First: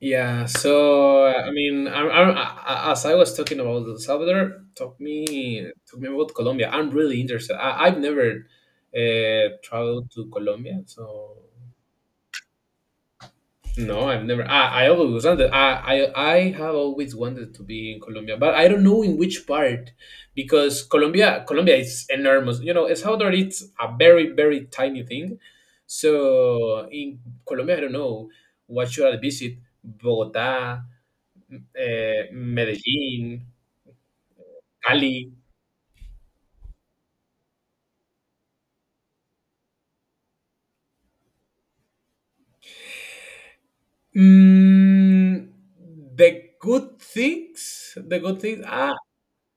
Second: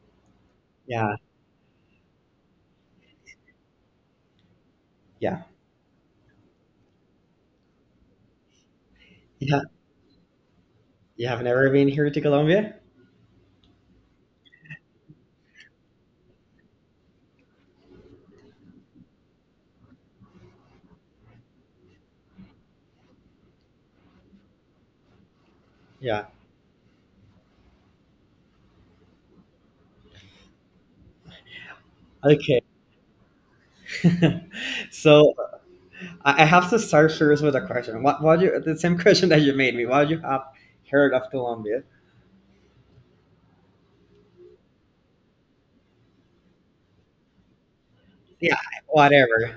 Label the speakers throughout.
Speaker 1: Yeah,
Speaker 2: Yeah,
Speaker 1: so I mean, I, as I was talking about El Salvador, talk
Speaker 2: yeah.
Speaker 1: me talk me about Colombia. I'm really interested. I've never
Speaker 2: Yeah,
Speaker 1: traveled to Colombia,
Speaker 2: you
Speaker 1: so
Speaker 2: have never been here to Colombia?
Speaker 1: no, I've never. I always wanted. I have always wanted to be in Colombia, but I don't know in which part, because Colombia is enormous. You know, El Salvador it's a very very tiny thing,
Speaker 2: Yeah.
Speaker 1: so in Colombia I don't know what should I visit. Bogota,
Speaker 2: Okay.
Speaker 1: Medellín, Cali.
Speaker 2: So I have to start first with a question. What you the same question that you made me. What you have heard of Colombia?
Speaker 1: Mm, the good things, the good
Speaker 2: Yeah,
Speaker 1: things. Ah,
Speaker 2: whatever.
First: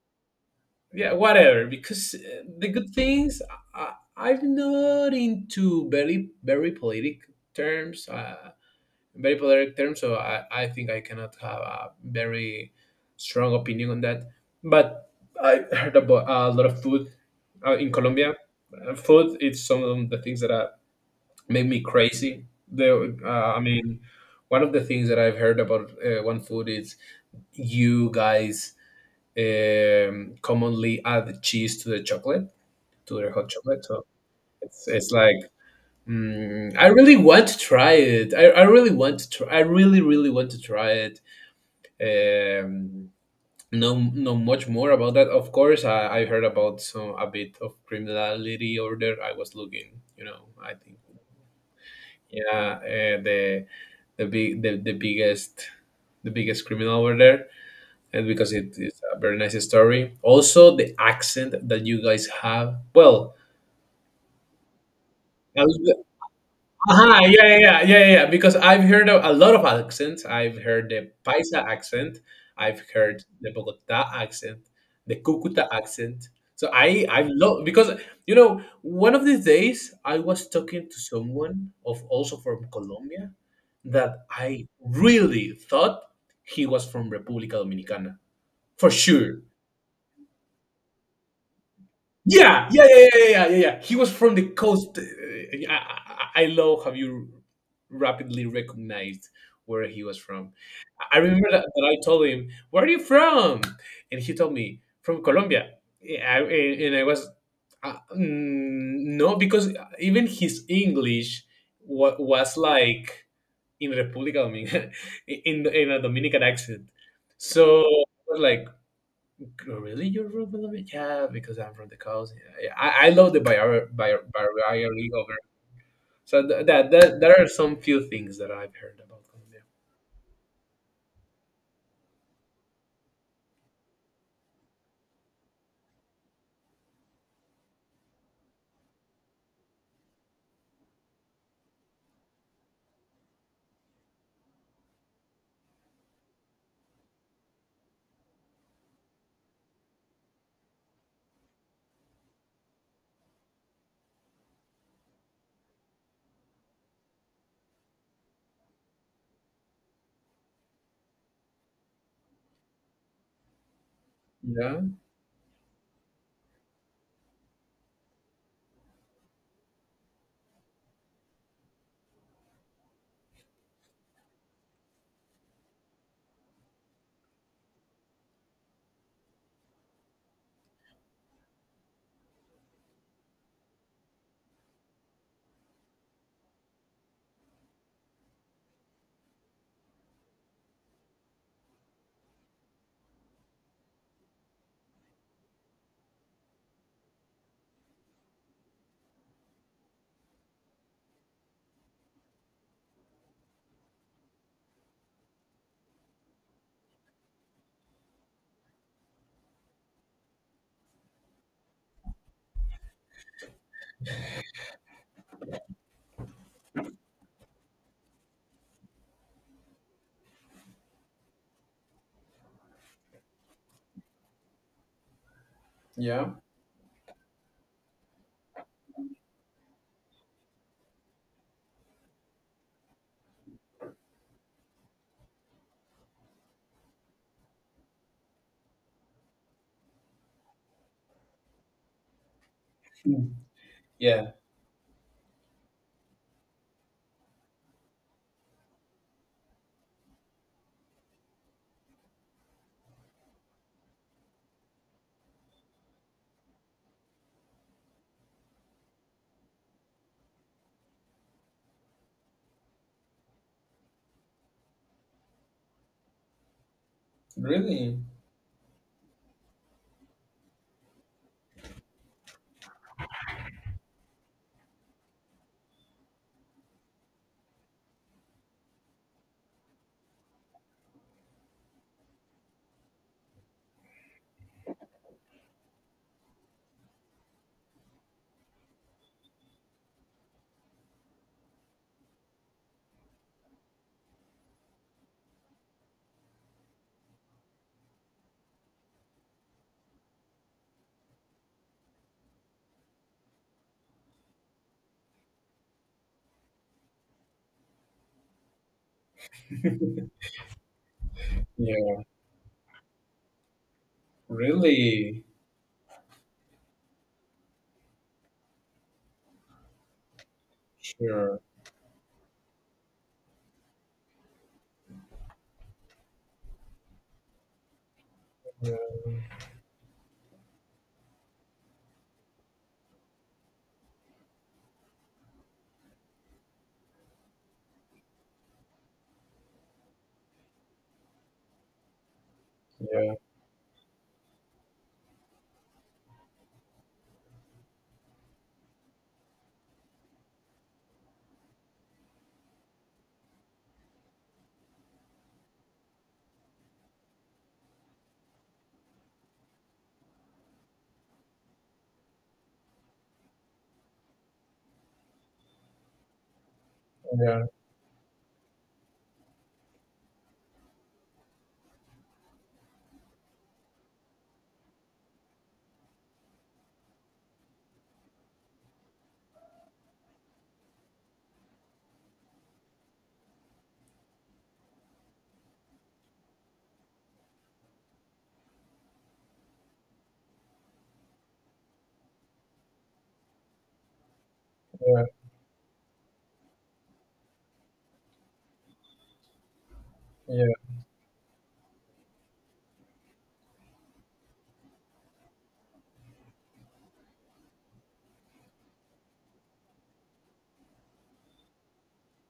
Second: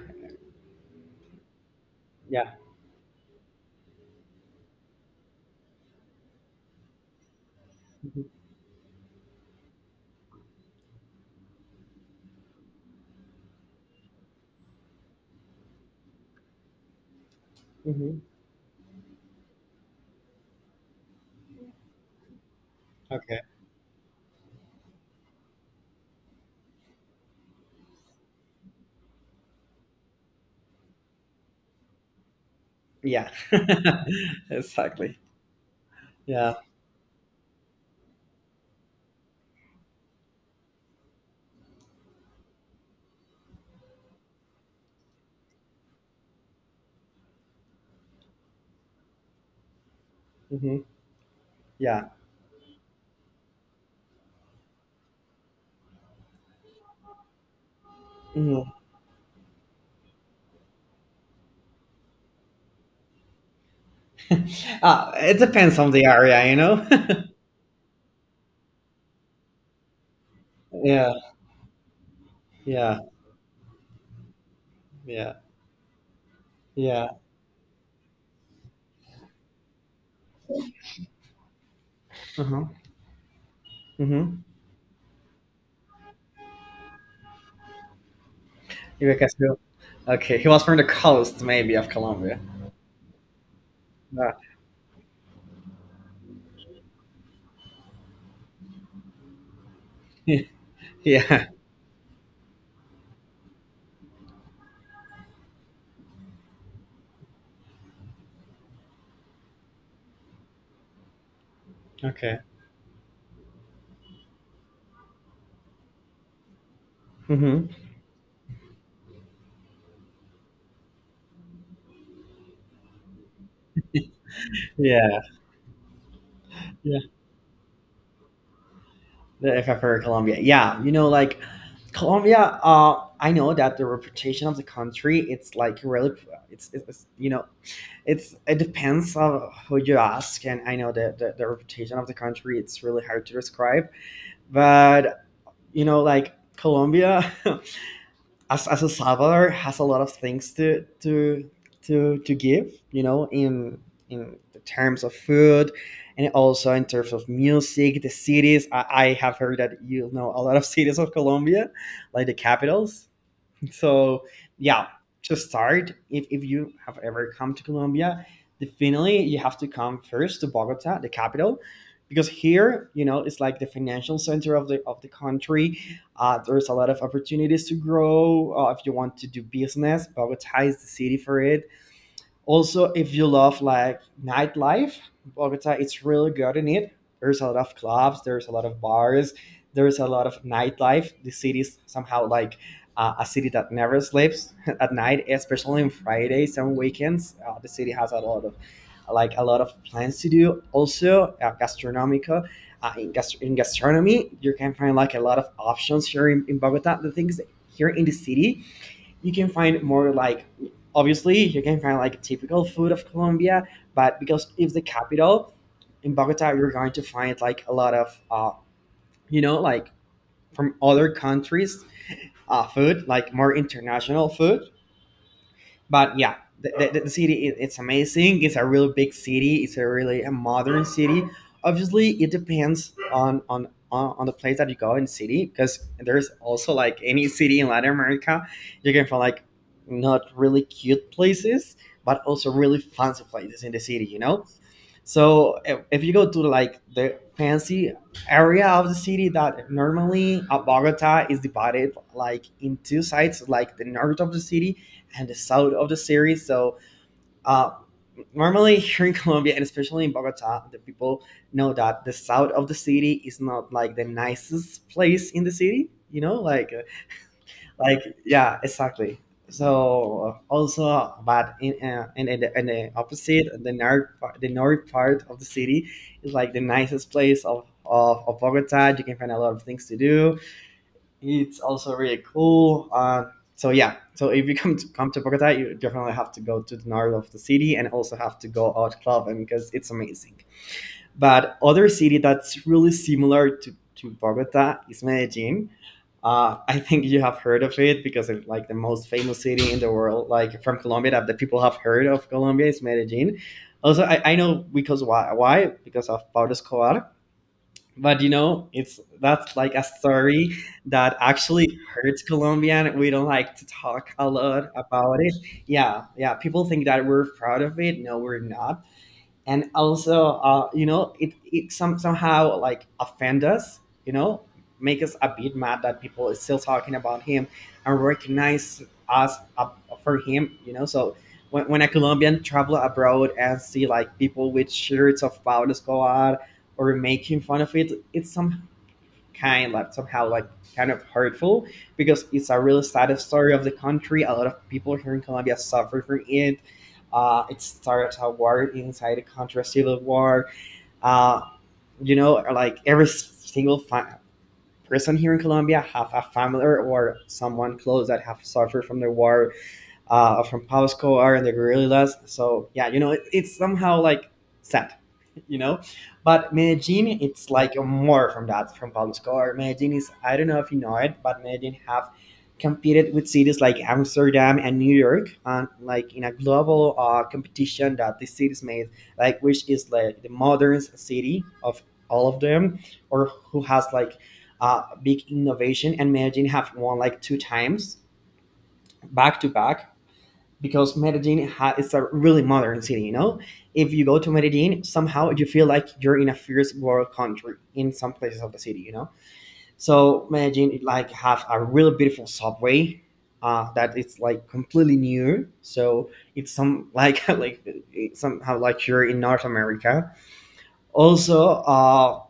Speaker 1: yeah, whatever. Because
Speaker 2: Yeah.
Speaker 1: the good things, I'm not into very, very politic terms.
Speaker 2: Mm-hmm.
Speaker 1: Very politic terms. So I think I cannot have a very strong opinion on that. But I heard about a lot of food in
Speaker 2: Mm-hmm.
Speaker 1: Colombia. Food is some of the things that I made me crazy. The
Speaker 2: Okay.
Speaker 1: I mean, one of the things that I've heard about one food is you guys commonly add cheese to the chocolate, to
Speaker 2: Yeah.
Speaker 1: the hot chocolate. So it's
Speaker 2: Exactly.
Speaker 1: like
Speaker 2: Yeah.
Speaker 1: I really want to try it. I really want to try. I really really want to try it. Um, no, no much more about that. Of course, I heard about some a bit of criminality over there. I was looking, I
Speaker 2: Hmm.
Speaker 1: think,
Speaker 2: Yeah.
Speaker 1: yeah, the big the, the biggest the biggest criminal over there, and because
Speaker 2: Hmm.
Speaker 1: it is a very nice story, also the accent that you guys have. Well,
Speaker 2: It
Speaker 1: I was,
Speaker 2: depends on the area, you know?
Speaker 1: uh-huh, yeah, yeah, yeah, yeah, yeah. Because I've heard a lot of accents. I've heard the
Speaker 2: Yeah.
Speaker 1: Paisa accent. I've
Speaker 2: Yeah.
Speaker 1: heard the Bogota accent, the
Speaker 2: Yeah.
Speaker 1: Cucuta accent. So I,
Speaker 2: Yeah.
Speaker 1: I love, because one of these days I was talking to someone of also
Speaker 2: Uh-huh.
Speaker 1: from Colombia that
Speaker 2: Mm-hmm.
Speaker 1: I really thought he was from República Dominicana for
Speaker 2: Ibe
Speaker 1: sure.
Speaker 2: Castillo. Okay, he was from the coast, maybe, of Colombia.
Speaker 1: Yeah, yeah, yeah, yeah, yeah, yeah, yeah. He was
Speaker 2: Uh,
Speaker 1: from the coast. I, I love how you rapidly recognized where he was from. I
Speaker 2: yeah.
Speaker 1: remember that I told him, "Where are you from?" And he told me, "From Colombia." Yeah, I, and I was, no, because even his English
Speaker 2: Okay.
Speaker 1: was like in República Dominicana, in a Dominican accent.
Speaker 2: Hmm.
Speaker 1: So I was like, "Oh, really, you're from Colombia?" Yeah, because I'm from the coast. Yeah, yeah. I love the barrier
Speaker 2: Yeah.
Speaker 1: over. So th- that
Speaker 2: Yeah.
Speaker 1: that there are some few things that I've heard about
Speaker 2: The-
Speaker 1: Colombia.
Speaker 2: If I've heard Colombia, yeah, you know, like Colombia. I know that the reputation of the country, it's like really, it's you know, it depends on who you ask, and I know that the reputation of the country, it's really hard to describe, but you know, like Colombia, as a Salvador has a lot of things to give, you know, in the terms of food and also in terms of music, the cities. I have heard that you know a lot of cities of Colombia, like the capitals. So
Speaker 1: Yeah,
Speaker 2: yeah, to start, if you have ever come to Colombia, definitely you have to come first to Bogota, the capital, because here, you know, it's like the financial center of the country. There's a lot of opportunities to grow if you want to do business. Bogota is the city for it. Also, if you love like nightlife, Bogota it's really good in it. There's a lot of clubs, there's a lot of bars, there's a lot of nightlife. The city is somehow like a city that never sleeps at night, especially on Fridays and weekends. The city has a lot of like a lot of plans to do. Also, gastronomica. In gastronomy, you can find like a lot of options here in Bogota. The things here in the city, you can find more like obviously you can find like typical food of Colombia, but because it's the capital in Bogota, you're going to find like a lot of you know like from other countries food, like more international food. But
Speaker 1: yeah.
Speaker 2: yeah, the city it, it's amazing. It's a real big city. It's a really a modern city. Obviously, it depends on the place that you go in city because there's also like any city in Latin America, you can find like not really cute places, but also really fancy
Speaker 1: Hmm.
Speaker 2: places in the city. You
Speaker 1: Yeah.
Speaker 2: know, so if you go to like the fancy area of the city that normally Bogota is divided like in two sides, like the north of the city and the south of the series. So uh, normally here in Colombia and especially in Bogota, the people know that the south of the city is not like the nicest place in the city. You know,
Speaker 1: Really,
Speaker 2: like yeah, exactly. So also, but in and in the opposite, the north part of the city is like the nicest place of Bogota. You can find a lot of things to do it's also really cool. So yeah, so if you come to Bogota, you definitely have to go to the north of the city and also have to go out clubbing because it's amazing. But other city that's really similar to Bogota is Medellin. I think you have heard of it because it's like the most famous city in the world, like from Colombia that the people have heard of Colombia is Medellin. Also, I know because why? Why? Because of Pablo Escobar, but you know it's that's like a story that actually
Speaker 1: yeah,
Speaker 2: hurts colombian. We don't like to talk a lot about
Speaker 1: really.
Speaker 2: it. Yeah, yeah, people think that we're proud of it. No, we're not. And also you know it,
Speaker 1: Sure.
Speaker 2: somehow like offend us, you know, make us a bit mad that people is still talking about him and
Speaker 1: Yeah,
Speaker 2: recognize us up for him, you know. So when a colombian travel abroad and see like people with shirts of pablo escobar or making fun of it, it's somehow kind like somehow like kind of hurtful because it's a really
Speaker 1: yeah,
Speaker 2: sad story of the country. A lot of people here in colombia suffer from it. It started a war inside the country, a civil war. uh, you know, like every single person here in colombia have a family or someone close that have suffered from the war from Pasco are and the guerrillas. So yeah, you know, it, it's somehow like sad, you know. But Medellin,
Speaker 1: yeah,
Speaker 2: it's like more from that from Pablo Escobar. Medellin is I don't know if you know it, but Medellin have competed with cities like Amsterdam and New York, and like in a global competition that the cities made, like which is like the modern city of all of them, or who has like big innovation. And Medellin have won like two times back to back because is a really modern city. You know, if you go to Medellin,
Speaker 1: yeah,
Speaker 2: somehow you feel like you're in a first world country in some places of the city. You know, so Medellin
Speaker 1: yeah.
Speaker 2: it, like have a really beautiful subway that it's like completely new. So it's some like like it's somehow like you're in North America. Also,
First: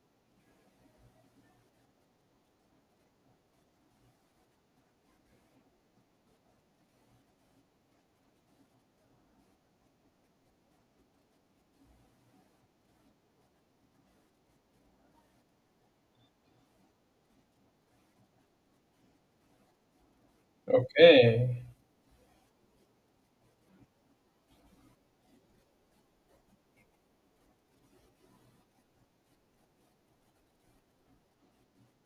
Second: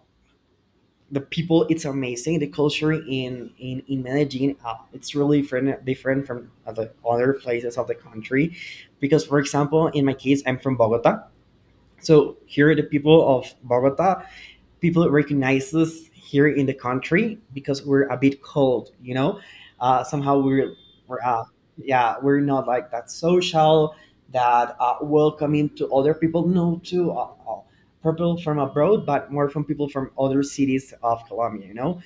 Speaker 2: the people it's amazing the culture in medellin it's really different from the other places of the country because for example in my case I'm from bogota, so here the people of bogota, people recognize us here in the country because we're a bit cold, you know. Somehow we're
Speaker 1: Okay.
Speaker 2: yeah, we're not like that social, that welcoming to other people. No, to people from abroad, but more from people from other cities of Colombia, you know.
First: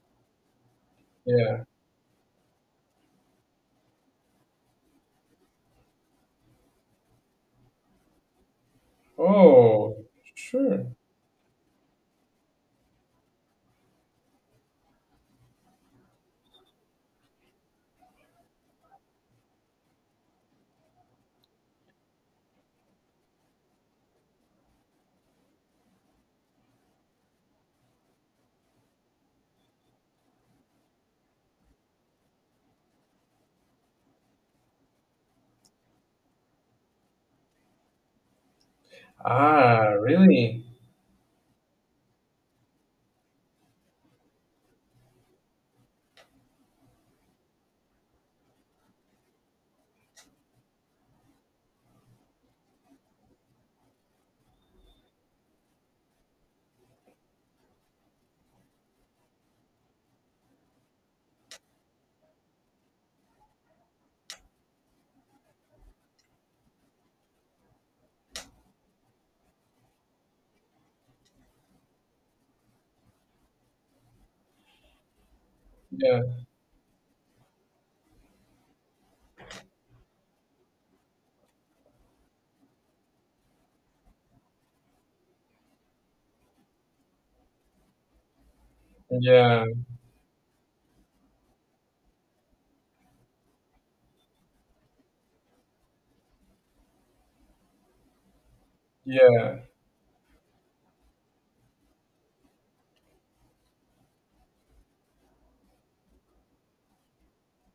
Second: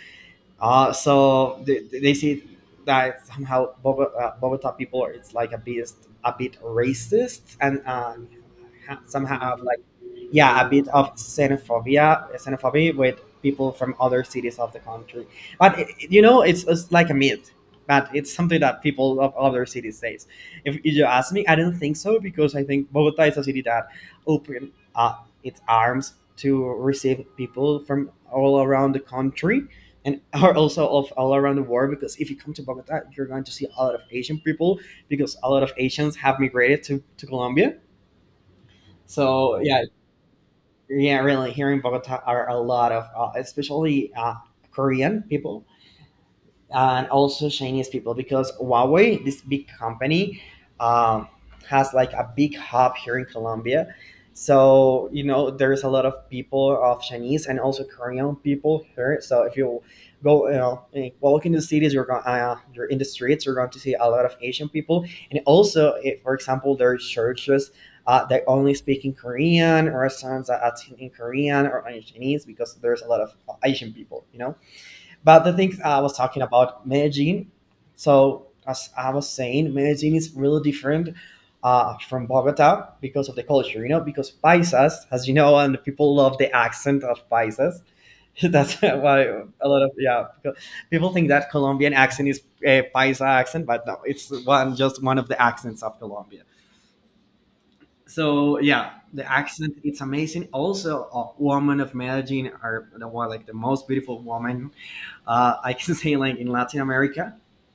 Speaker 2: So
Speaker 1: Yeah.
Speaker 2: they say that somehow Bogota, Bogota people are it's like a bit racist and somehow have like
Speaker 1: Oh,
Speaker 2: yeah a bit
Speaker 1: sure.
Speaker 2: of xenophobia with people from other cities of the country. But it- you know it's like a myth. But it's something that people of other cities says. If you ask me, I don't think so because I think Bogota is a city that opened its arms to receive people from all around the country and are also of all around the world because if you come to Bogota, you're going to see a lot of Asian people because a lot of Asians have migrated to Colombia. So yeah,
Speaker 1: Ah, really?
Speaker 2: yeah, really here in Bogota are a lot of especially Korean people and also Chinese people because Huawei, this big company, um, has like a big hub here in Colombia. So you know there's a lot of people of Chinese and also Korean people here. So if you go, you know, walk in the cities, you're going, you're in the streets, you're going to see a lot of Asian people. And also, if, for example, there are churches that only speak in Korean, or restaurants that are in Korean or in Chinese because there's a lot of Asian people. You know. But the things I was
Speaker 1: Yeah,
Speaker 2: talking about Medellin. So as I was saying, Medellin is really different from Bogota because of the culture, you know, because Paisas, as you know, and people love the accent of Paisas. That's why
Speaker 1: yeah,
Speaker 2: a lot of yeah because people think that Colombian accent is a Paisa accent, but no, it's one just one of the accents of Colombia. So yeah, the
Speaker 1: yeah,
Speaker 2: accent it's amazing. Also, a woman of Medellin are the one like the most beautiful woman I can say like in Latin America,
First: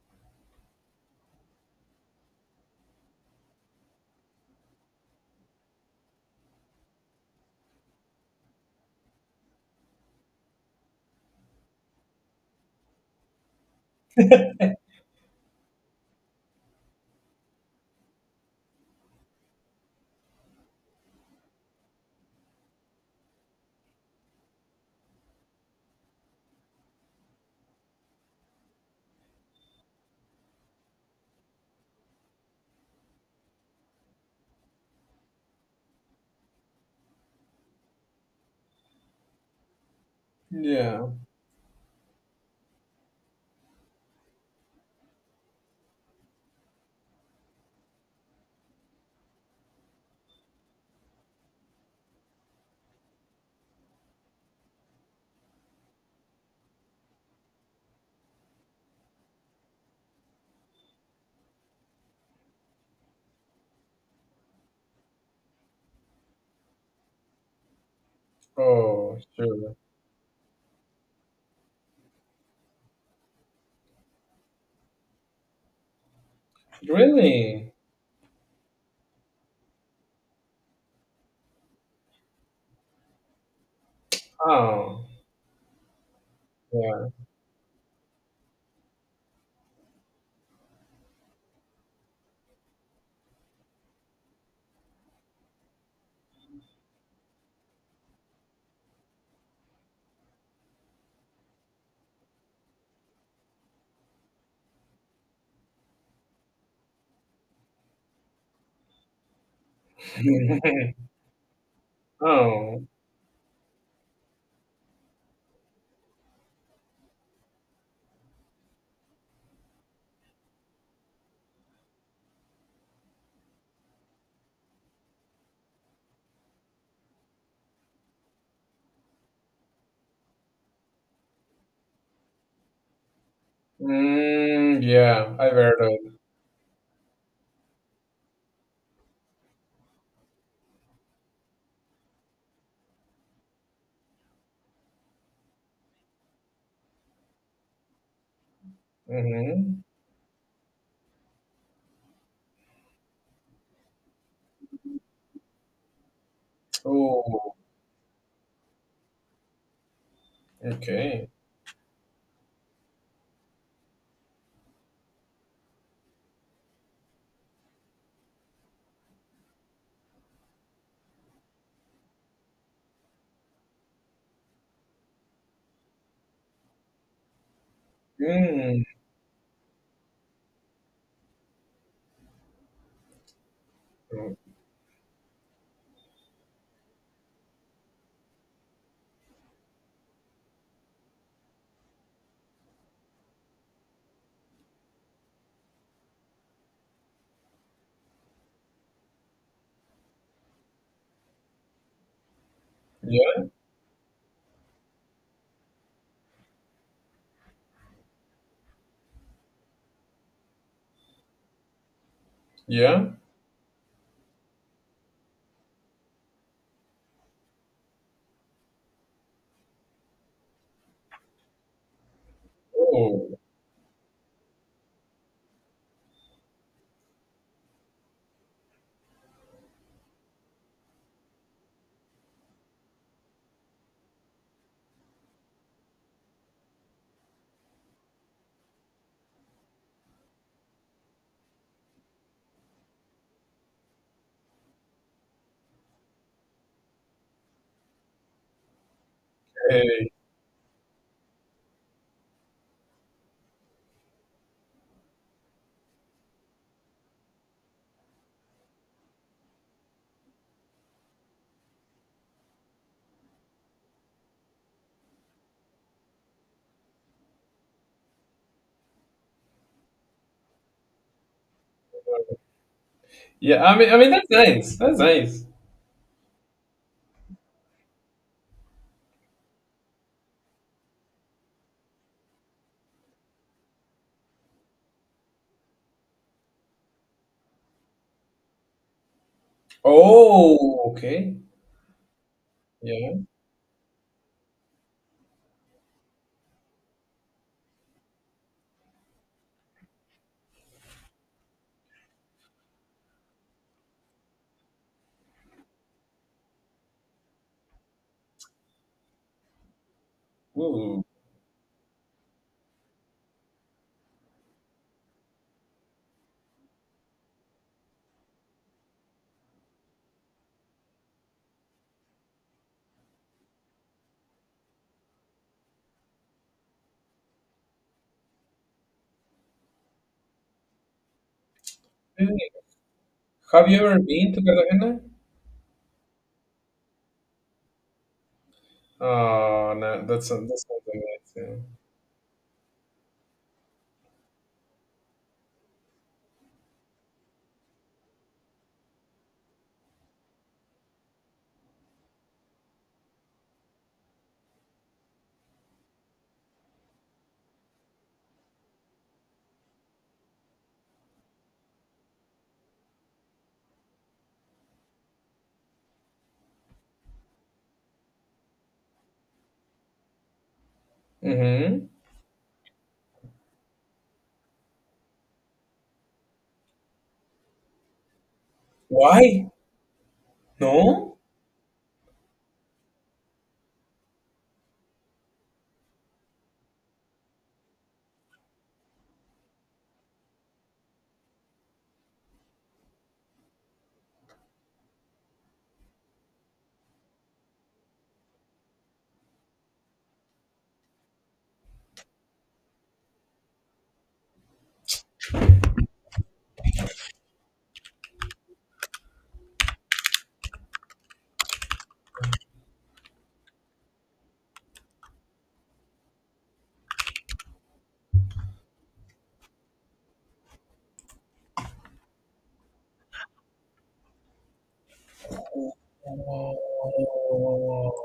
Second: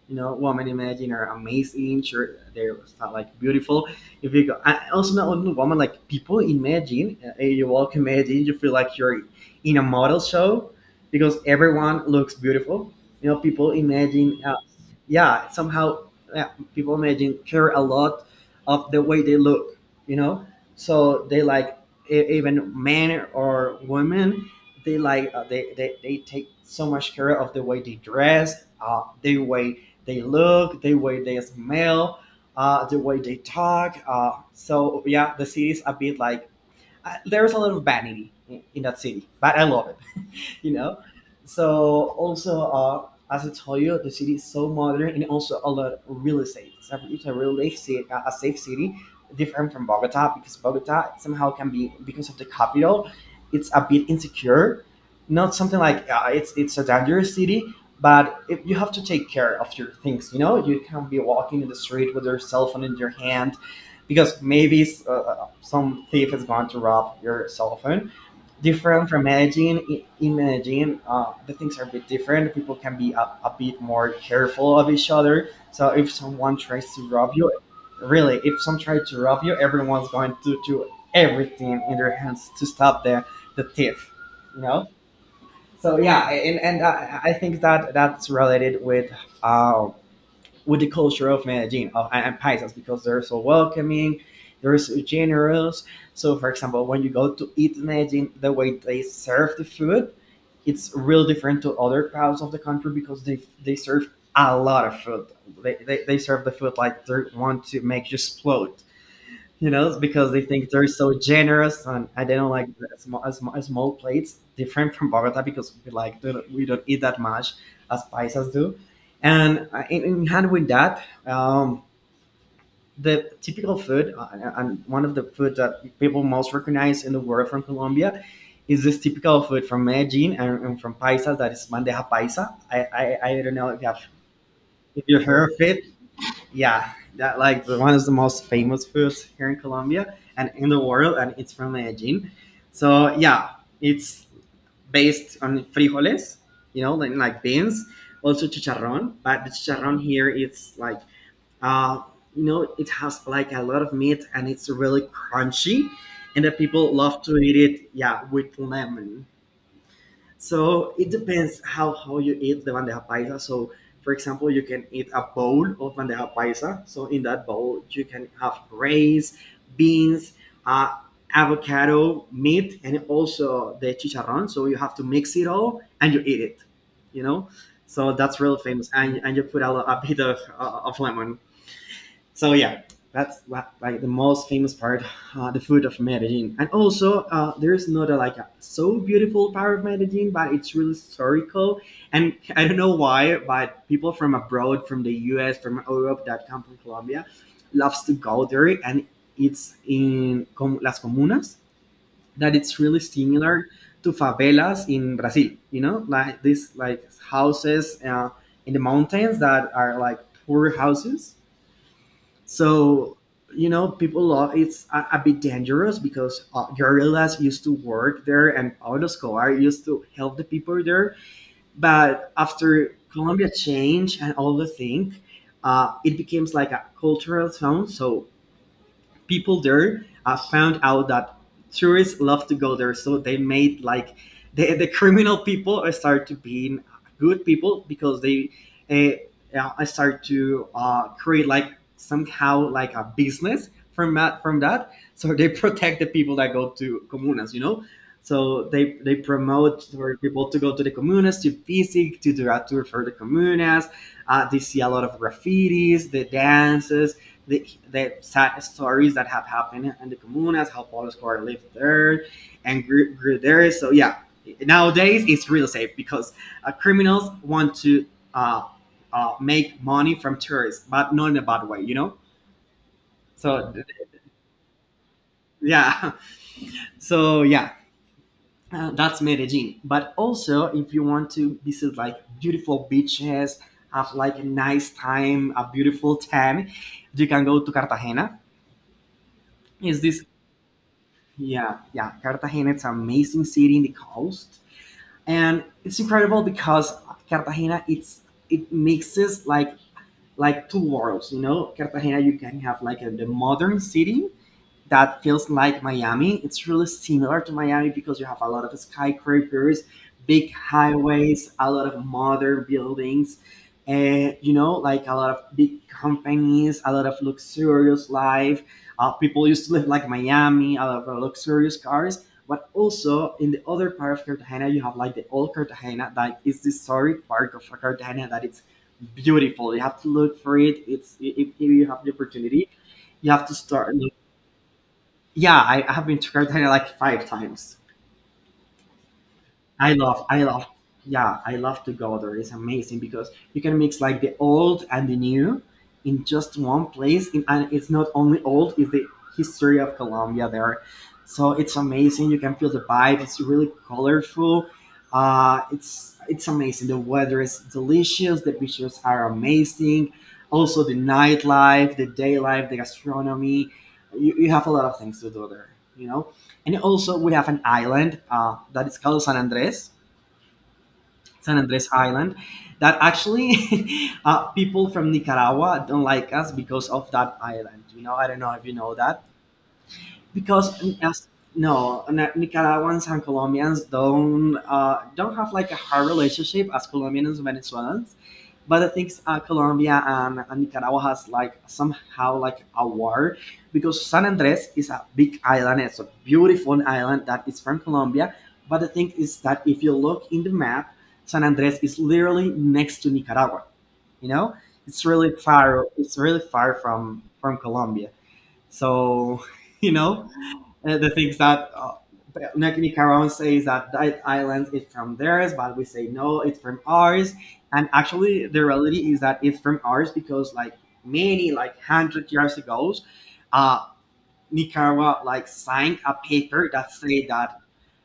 Speaker 2: you know, women imagine are amazing. Sure, they're like beautiful. If you go, I also not only women, like people imagine, you walk imagine, you feel like you're in a model show because everyone looks beautiful. You know, people imagine, yeah, somehow yeah, people imagine care a lot of the way they look. You know, so they like even men or women they like they take so much care of the way they dress the way they look the way they smell the way they talk so yeah the city's a bit like there's a lot of vanity in that city but I love it you know.
Speaker 1: yeah.
Speaker 2: So also, as I told you, the city is so modern and also a lot of real estate. It's a real estate, a safe city, different from Bogota. Because Bogota somehow can be, because of the capital, it's a bit insecure. Not something like, it's a dangerous city, but if you have to take care of your things. You know, you can't be walking in the street with your cell phone in your hand, because maybe some thief is going to rob your cell phone, different
Speaker 1: Oh,
Speaker 2: from
Speaker 1: sure.
Speaker 2: managing. In managing, the things are a bit different. People can be a bit more careful of each other. So if someone tries to rob you,
Speaker 1: Really?
Speaker 2: really, if someone tries to rob you, everyone's going to do everything in their hands to stop the thief. You know.
Speaker 1: Oh,
Speaker 2: So yeah, and and
Speaker 1: yeah.
Speaker 2: I, I think that that's related with, uh, with the culture of Medellin, and Paisas, because they're so welcoming, they're so generous. So, for example, when you go to eat in Medellin, the way they serve the food, it's real different to other parts of the country, because they serve a lot of food. They serve the food like they want to make you explode. You know, it's because they think they're so generous, and I don't like
Speaker 1: Oh,
Speaker 2: the small plates, different from Bogota, because we like we don't eat that much as paisas do. And in hand with that, the typical food, and one of the food that people most recognize in the world from Colombia is this typical food from Medellin and from paisas, that is bandeja paisa. I don't know if you have,
Speaker 1: mm,
Speaker 2: if you
Speaker 1: yeah, I've
Speaker 2: heard of
Speaker 1: heard
Speaker 2: it.
Speaker 1: of.
Speaker 2: Yeah, that like the one is the most famous foods here in Colombia and in the world, and it's from Medellin. So yeah, it's based on frijoles, you know, like beans, also chicharrón. But the
Speaker 1: Mm-hmm.
Speaker 2: chicharrón here, it's like, uh, you know, it has like a lot of meat and it's really crunchy, and the people love to
Speaker 1: Oh,
Speaker 2: eat it. Yeah, with lemon. So it
Speaker 1: okay.
Speaker 2: depends how you eat the bandeja paisa. So for example, you can eat a bowl of bandeja paisa. So in that bowl, you can have rice, beans, uh, avocado, meat, and also the chicharrón. So you have to mix it all and you eat it. You know, so that's real
Speaker 1: Mm,
Speaker 2: famous. And you put a bit of of lemon. So yeah, that's like the
Speaker 1: oh,
Speaker 2: most famous part, the food of Medellin. And also, there's not a, like a so beautiful part of Medellin, but it's really historical. And I don't know why, but people from abroad, from the U.S., from Europe, that come from Colombia, loves to go there. And it's in las comunas, that it's really
Speaker 1: yeah,
Speaker 2: similar to favelas in Brazil. You know, like these like houses in the mountains, that are like poor houses.
Speaker 1: yeah.
Speaker 2: So you know, people love, it's a bit dangerous, because guerrillas used to work there, and Pablo Escobar used to help the people there. But after
Speaker 1: Oh,
Speaker 2: Colombia change and all the thing, it becomes like a cultural zone. So people there, found out that tourists love to go there, so they made like the criminal people start to being good people, because they uh, start to create like somehow like a business from that, from that. So they protect the people that go to comunas, you know. So they promote
Speaker 1: okay.
Speaker 2: for people to go to the comunas, to visit, to do a tour for the comunas. They see a lot of graffitis, the dances, the, the sad stories that have happened in the comunas, how Pablo Escobar lived there and grew there. So yeah, nowadays it's real safe, because criminals want to uh, make money from tourists, but not in a bad way, you know.
Speaker 1: Yeah,
Speaker 2: So
Speaker 1: I mean, I mean that's nice. That's nice.
Speaker 2: yeah, so yeah, that's Medellin. But also, if you want to visit like beautiful beaches, have like a nice time, a beautiful tan, you can go to Cartagena. Is this,
Speaker 1: Oh, okay.
Speaker 2: yeah, yeah. Cartagena, it's an
Speaker 1: Yeah.
Speaker 2: amazing city in the coast, and it's incredible because Cartagena, it's, it mixes like two worlds. You know, Cartagena, you can have like a, the modern city that feels like Miami. It's really similar to Miami because you have a lot of skyscrapers, big
Speaker 1: Ooh.
Speaker 2: highways, a lot of modern buildings, and you know, like a lot of big companies, a lot of luxurious life. People used to live like Miami, a lot of luxurious cars. But also in the other part of Cartagena, you have like the old Cartagena, that is the historic part of Cartagena, that it's beautiful. You have to look for it. It's, if you have the
Speaker 1: Okay.
Speaker 2: opportunity, you have to
Speaker 1: Have you
Speaker 2: start.
Speaker 1: ever been to Cartagena?
Speaker 2: Yeah, I have been to Cartagena like five times.
Speaker 1: Oh,
Speaker 2: I
Speaker 1: no,
Speaker 2: love,
Speaker 1: that's
Speaker 2: I
Speaker 1: that's
Speaker 2: love,
Speaker 1: not
Speaker 2: yeah, I
Speaker 1: amazing.
Speaker 2: love to go there. It's amazing because you can mix like the old and the new in just one place, in, and it's not only old; it's the history of Colombia there. So it's amazing. You can feel the vibe. It's really colorful. It's amazing. The weather is delicious. The beaches are amazing. Also, the nightlife, the day life, the gastronomy. You have a lot of things to do there. You know. And also, we have an island that is called San Andres, San Andres
Speaker 1: Mm-hmm.
Speaker 2: Island, that actually, people from Nicaragua don't like us because of that island. You know, I don't know if you know that,
Speaker 1: Why?
Speaker 2: because
Speaker 1: No?
Speaker 2: as, no nicaraguans and colombians don't, don't have like a hard relationship as colombians and venezuelans, but the things, colombia and nicaragua has like somehow like a war, because san andres is a big island, it's a beautiful island that is from colombia, but the thing is that if you look in the map, san andres is literally next to nicaragua, you know, it's really far, it's really far from colombia, so you know, the things that Nakini Karon says that that island is from theirs, but we say no, it's from ours. And actually, the reality is that it's from ours because, like, many, like hundred years ago, uh, Nicaragua like signed a paper that said that.
Speaker 1: Oh.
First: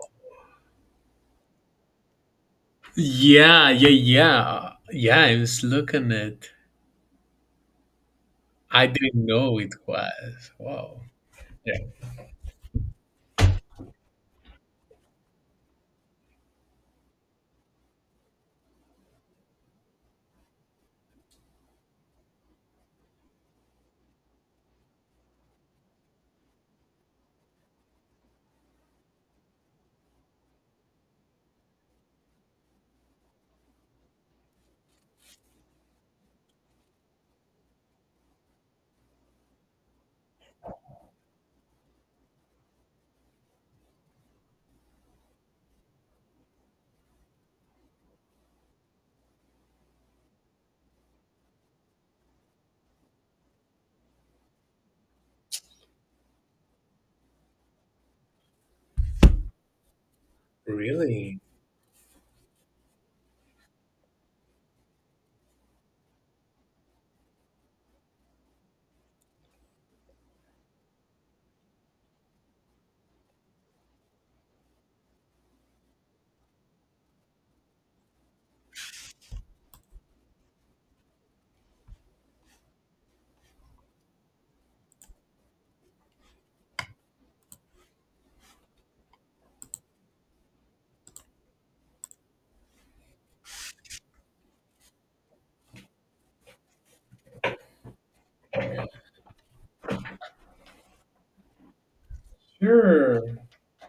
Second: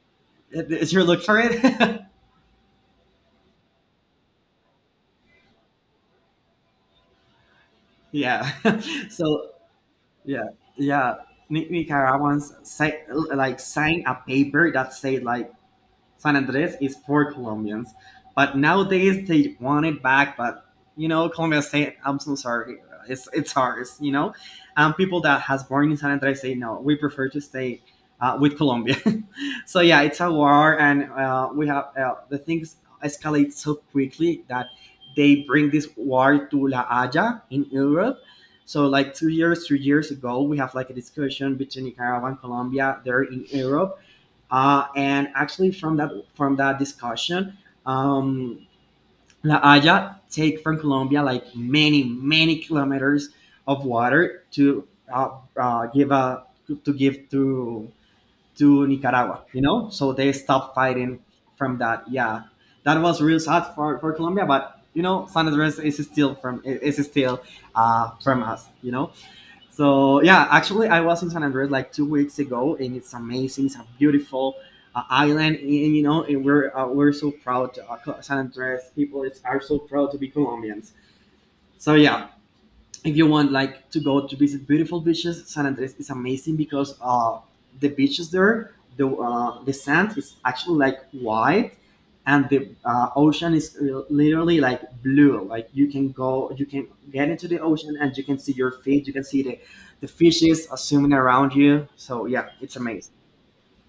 Speaker 2: Is your look for it?
Speaker 1: Yeah, yeah, yeah. Yeah,
Speaker 2: yeah.
Speaker 1: I didn't
Speaker 2: so
Speaker 1: know it
Speaker 2: yeah,
Speaker 1: was. Wow.
Speaker 2: yeah.
Speaker 1: Yeah.
Speaker 2: Nicaraguans, say, like sign a paper that say like San Andres is for Colombians, but nowadays they want it back. But you know, Colombia say, "I'm so sorry, it's ours." You know, and people that has born in San Andres say, "No, we prefer to stay with Colombia." so yeah, it's a war, and we have, the things escalate so quickly, that they bring this war to La Haya in Europe. So like 2 years, 3 years ago, we have like a discussion between Nicaragua and Colombia there in Europe, and actually, from that, from that discussion, um, La Haya take from Colombia like many kilometers of water to, uh, give a, to give to Nicaragua. You know, so they stopped fighting
Speaker 1: Really?
Speaker 2: from that. Yeah, that was real sad for Colombia, but you know, San Andres is still from, is still from us. You know. So yeah, actually, I was in San Andres like 2 weeks ago, and it's amazing. It's a beautiful island, and you know, and we're, we're so proud. San Andres people is, are so proud to be Colombians. So yeah, if you want like to go to visit beautiful beaches, san andres is amazing, because the beaches there, the sand is actually like white, and the, ocean is literally like blue, like you can go, you can get into the ocean and you can see your feet, you can see the fishes are swimming around you, so yeah it's amazing,
Speaker 1: Sure.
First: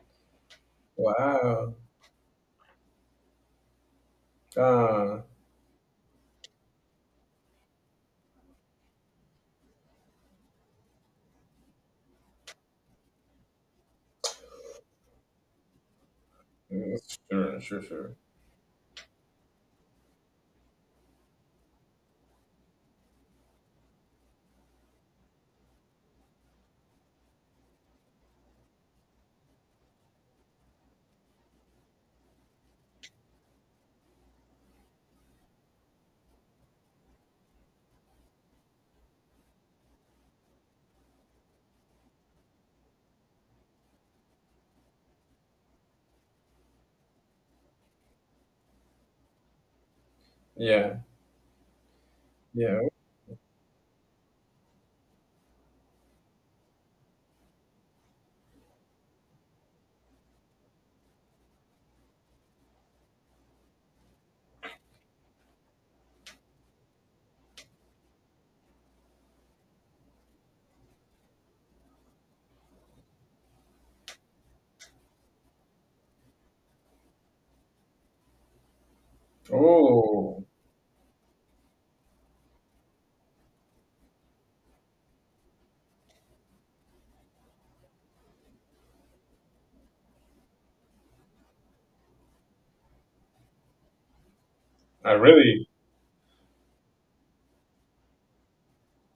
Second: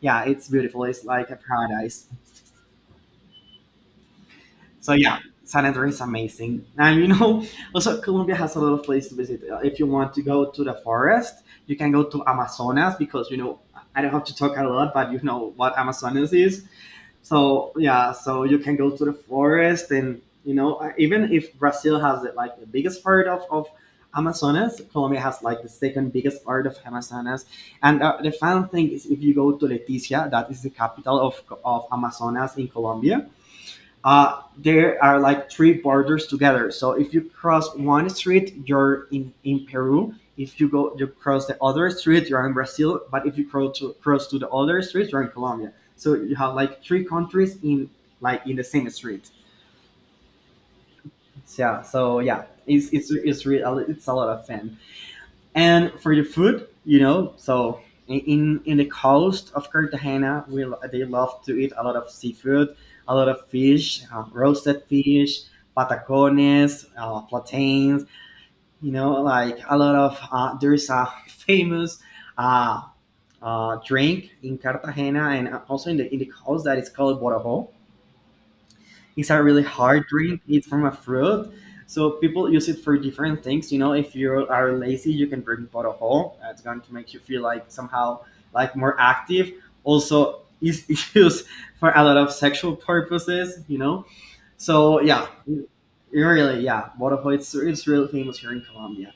Speaker 2: yeah it's beautiful, it's like a
Speaker 1: Wow.
Speaker 2: paradise. So yeah,
Speaker 1: Uh,
Speaker 2: San Andreas is amazing. And you know, also Colombia has a lot of places to visit. If you want to go to the forest, you can go to Amazonas, because you know, I don't have to talk a lot, but you know what Amazonas is.
Speaker 1: mm, sure,
Speaker 2: So
Speaker 1: sure, sure.
Speaker 2: yeah, so you can go to the forest, and you know, even if Brazil has the, like the biggest part of Amazonas, Colombia has like the second biggest part of Amazonas. And the fun thing is, if you go to Leticia, that is the capital of Amazonas in Colombia, there are like three borders together. So if you cross one street, you're in Peru. If you go, you cross the other street, you're in Brazil. But if you cross to the other street, you're in Colombia. So you have like three countries in like in the same street.
Speaker 1: Yeah,
Speaker 2: So yeah,
Speaker 1: yeah.
Speaker 2: it's really it's a lot of fun and for the food, so in the coast of Cartagena, we they love to eat a lot of seafood, a lot of fish, roasted fish, patacones, plantains. You know, like a lot of there's a famous uh, drink in Cartagena and also in the coast that is called borabo. It's a really hard drink.
Speaker 1: Oh,
Speaker 2: It's from a fruit, so people use it for different things. You know, if you are lazy, you can drink bottle. It's going to make you feel like somehow like more active. Also, it's used for a lot of sexual purposes. You know, so
Speaker 1: I
Speaker 2: yeah,
Speaker 1: really.
Speaker 2: really, yeah, bottle. It's really famous here in Colombia.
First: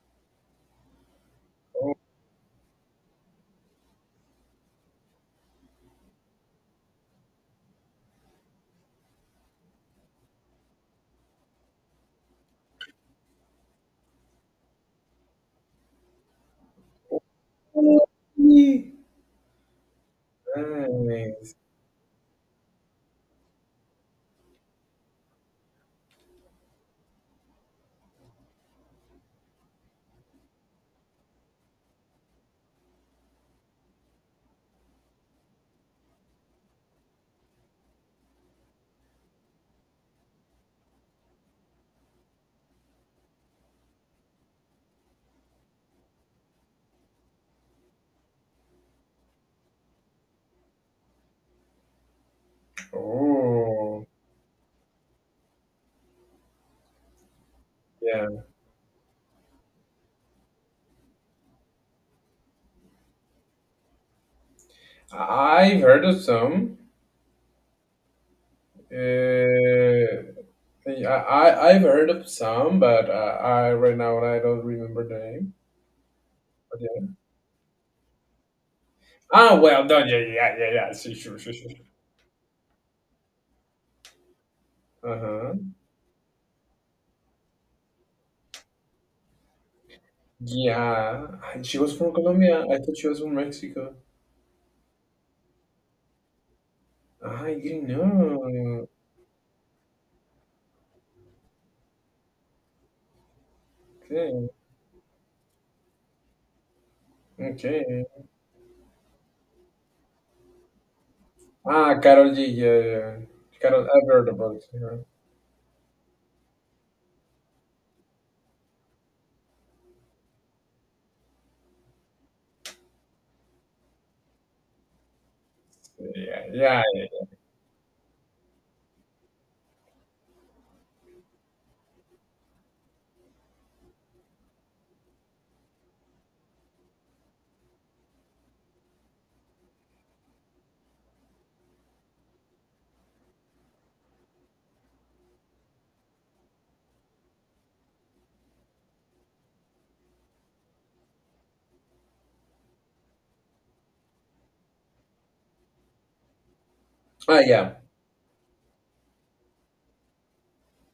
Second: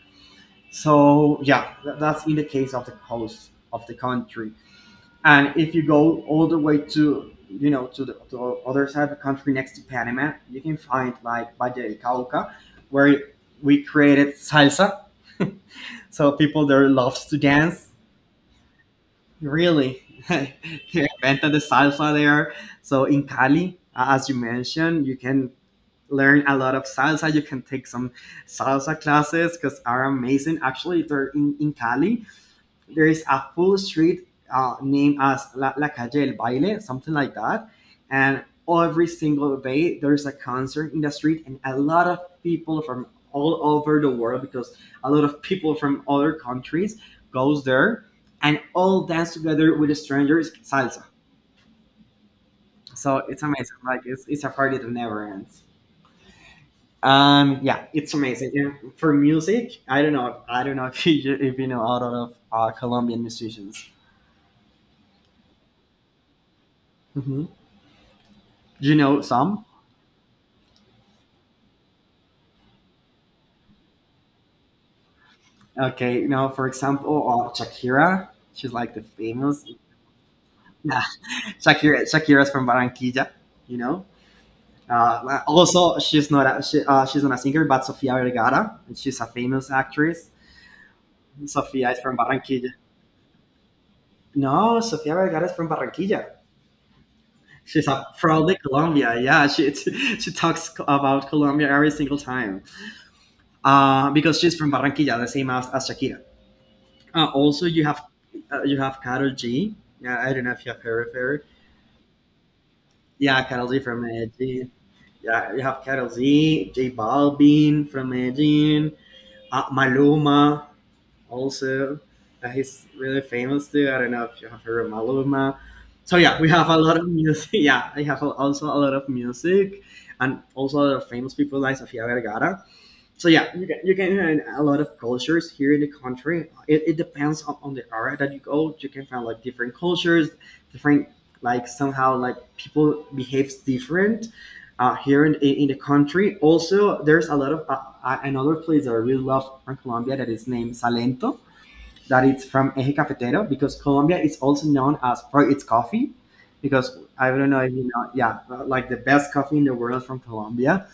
Speaker 2: So yeah, that's in the case of the coast of the country. And if you go all the way to, you know, to the other side of the country next to Panama, you can find like Valle del Cauca, where we created salsa. So people there loves to dance.
Speaker 1: Oh, nice.
Speaker 2: Really, they invented the salsa there. So in Cali, as you mentioned, you can learn a lot of salsa. You can take some salsa classes because are amazing. Actually, they're in Cali there is a full street named as La Calle del Baile, something like that. And every single day there's a concert in the street, and a lot of people from all over the world, because a lot of people from other countries goes there, and all dance together with the strangers salsa. So it's amazing. Like
Speaker 1: Oh,
Speaker 2: it's a party that never ends. Yeah, it's
Speaker 1: yeah.
Speaker 2: amazing. And for music, I don't know. I don't know if you know a lot of Colombian musicians.
Speaker 1: I've heard of some.
Speaker 2: Mhm. Do you know some?
Speaker 1: Uh, I've heard of some, but I right now I don't remember the name.
Speaker 2: Okay, you know, for
Speaker 1: Yeah.
Speaker 2: example, Shakira. She's like the
Speaker 1: Ah,
Speaker 2: famous.
Speaker 1: well done. Yeah, yeah, yeah, yeah. Yeah.
Speaker 2: Yeah,
Speaker 1: See, sure, sure, sure.
Speaker 2: Shakira. Shakira's from Barranquilla. You know.
Speaker 1: Uh huh.
Speaker 2: Also, she's not a singer, but Sofia Vergara. And she's a famous actress.
Speaker 1: Yeah, she
Speaker 2: Sofia
Speaker 1: was
Speaker 2: is
Speaker 1: from
Speaker 2: from
Speaker 1: Colombia.
Speaker 2: Barranquilla.
Speaker 1: I thought she was from Mexico.
Speaker 2: No, Sofia Vergara is from Barranquilla.
Speaker 1: Ah, I didn't
Speaker 2: She's a, from the
Speaker 1: know.
Speaker 2: Colombia. Yeah, she she talks about Colombia every single time. Because
Speaker 1: Okay,
Speaker 2: she's from Barranquilla, the same as Shakira. Also,
Speaker 1: okay.
Speaker 2: you have Carol G. Yeah, I don't know if you have heard of her.
Speaker 1: Ah, Carol G. Yeah, yeah.
Speaker 2: Yeah, Carol G
Speaker 1: Carol,
Speaker 2: from
Speaker 1: I've heard about
Speaker 2: Medellin.
Speaker 1: her.
Speaker 2: Yeah, you have Carol G, J Balvin from Medellin, Maluma also. He's really famous too. I don't know if you have heard of Maluma.
Speaker 1: Yeah,
Speaker 2: So yeah,
Speaker 1: yeah.
Speaker 2: we have a
Speaker 1: Yeah,
Speaker 2: lot of
Speaker 1: yeah.
Speaker 2: music. Yeah, I have also a lot of music, and also a lot of famous people like Sofia Vergara. So yeah, you can find a lot of cultures here in the country. It depends on the area that you go. You can find like different cultures, different, like somehow like people behaves different, here in the country. Also, there's a lot of another place that I really love from Colombia that is named Salento, that it's from Eje Cafetero, because Colombia is also known as for its coffee. Because I
Speaker 1: Ah,
Speaker 2: don't know if
Speaker 1: yeah.
Speaker 2: you know, yeah, like the best coffee in the world from Colombia.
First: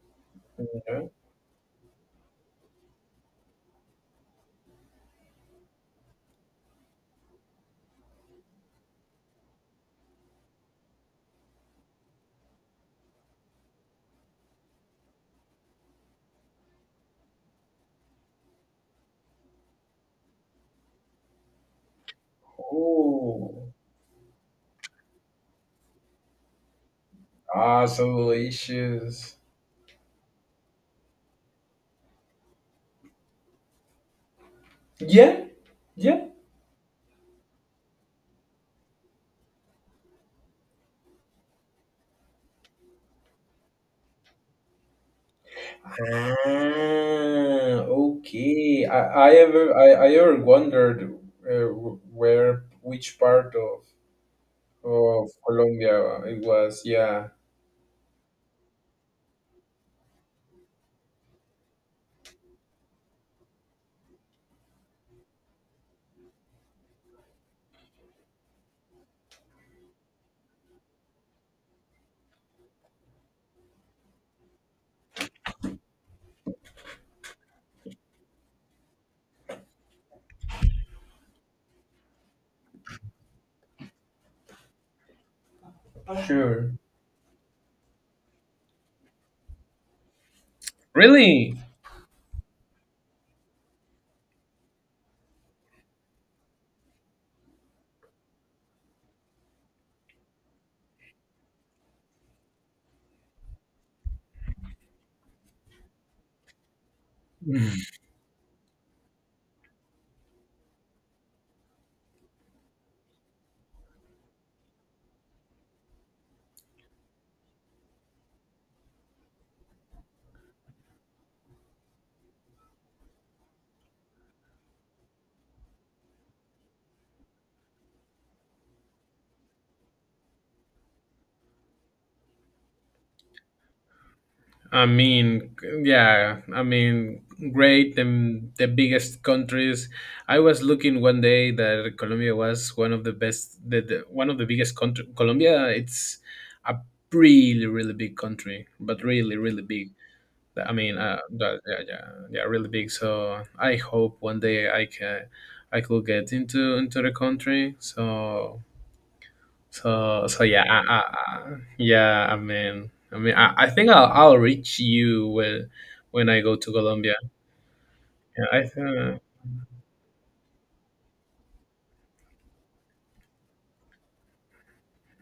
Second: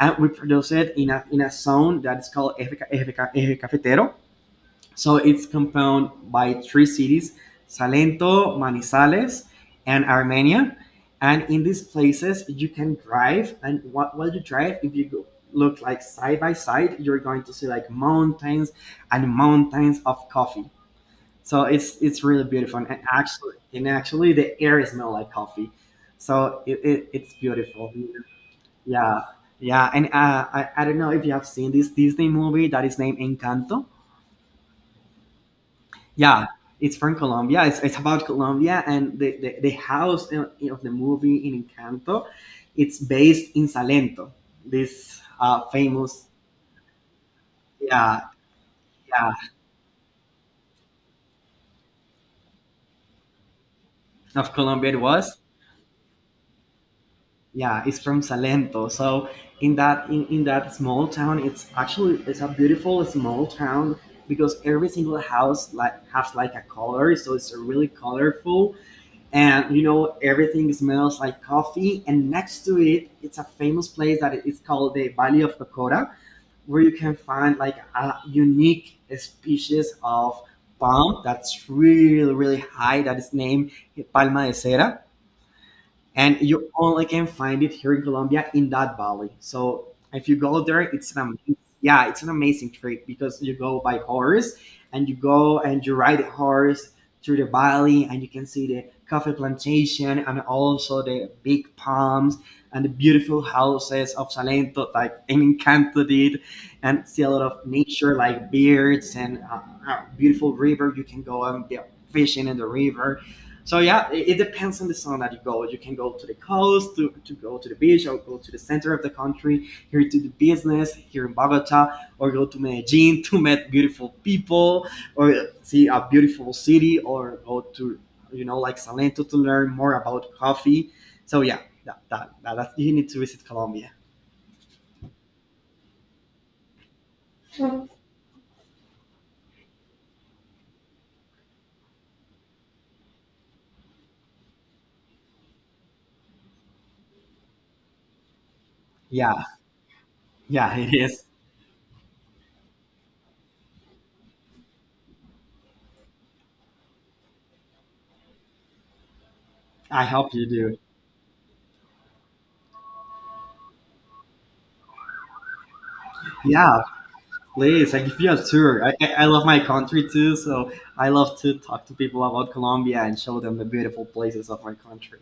Speaker 2: And we produce it
Speaker 1: Yeah.
Speaker 2: in a zone that is called Eje Cafetero. So it's compounded by three cities, Salento, Manizales, and Armenia. And in these places, you can drive. And what while you drive, if you go, look like side by side, you're going to see like mountains and mountains of coffee. So it's really beautiful,
Speaker 1: Oh,
Speaker 2: and actually, the air smells like coffee. So it's
Speaker 1: ah,
Speaker 2: beautiful.
Speaker 1: so
Speaker 2: Yeah,
Speaker 1: delicious.
Speaker 2: yeah, and I don't know if you have seen this Disney movie that is named Encanto.
Speaker 1: Yeah, yeah.
Speaker 2: Yeah, it's from Colombia. It's about Colombia, and the house of the movie in Encanto, it's based in Salento, this famous
Speaker 1: Ah,
Speaker 2: yeah,
Speaker 1: okay. I, I
Speaker 2: yeah,
Speaker 1: ever I, I ever wondered uh, where which part of
Speaker 2: of Colombia it
Speaker 1: of
Speaker 2: was.
Speaker 1: Colombia it was. Yeah,
Speaker 2: Yeah, it's from Salento. So in that in that small town, it's actually, it's a beautiful small town, because every single house like has like a color, so it's really colorful. And you know, everything smells like coffee, and next to it it's a famous place that is called the Valley of Cocora, where you can find like a unique species of palm that's really really high that is named Palma de Cera. And you
Speaker 1: sure.
Speaker 2: only can find it here in Colombia in that valley. So if you go there, it's an
Speaker 1: Really?
Speaker 2: amazing, yeah, it's an amazing trip, because you go by horse and you go and you ride a horse through the valley, and you can see the coffee plantation and also the big palms and the beautiful houses of Salento, like in Encanto did, and see a lot of nature like birds and a beautiful river. You can go and be fishing in the river. So yeah, it depends on the zone that you go. You can go to the coast, to go to the beach, or go to the center of the country, here to do business, here in Bogota, or go to Medellin to meet beautiful people, or see a beautiful city, or go to, you know, like Salento to learn more about coffee. So yeah, that you need to visit Colombia.
Speaker 1: I mean, yeah. I mean, great. And the biggest countries. I was looking one day that Colombia was one of the best. The one of the biggest country. Colombia. It's a really really big country, but really
Speaker 2: Yeah,
Speaker 1: really big. I
Speaker 2: yeah, it
Speaker 1: mean,
Speaker 2: is.
Speaker 1: that, yeah, yeah, yeah, really big. So I hope one day I could get into the country. So
Speaker 2: I
Speaker 1: so
Speaker 2: hope
Speaker 1: so
Speaker 2: you
Speaker 1: yeah,
Speaker 2: do.
Speaker 1: yeah. I mean, I think I'll reach you when I go to
Speaker 2: Yeah,
Speaker 1: Colombia.
Speaker 2: please, I give you a
Speaker 1: Yeah, I
Speaker 2: tour.
Speaker 1: think.
Speaker 2: I love my country too, so I love to talk to people about Colombia and show them the beautiful places of my country.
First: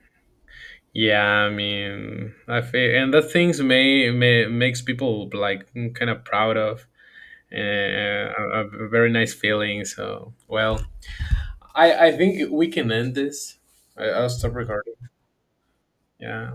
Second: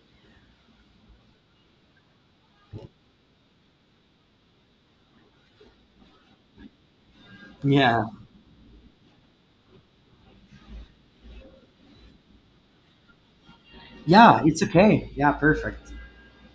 Speaker 1: Yeah, I mean, I feel, and that things may makes people like kind of proud of,
Speaker 2: Yeah,
Speaker 1: and a very nice feeling. So well, I think we can end this. I'll
Speaker 2: yeah,
Speaker 1: stop
Speaker 2: it's
Speaker 1: recording.
Speaker 2: okay. Yeah, perfect.
Speaker 1: Yeah.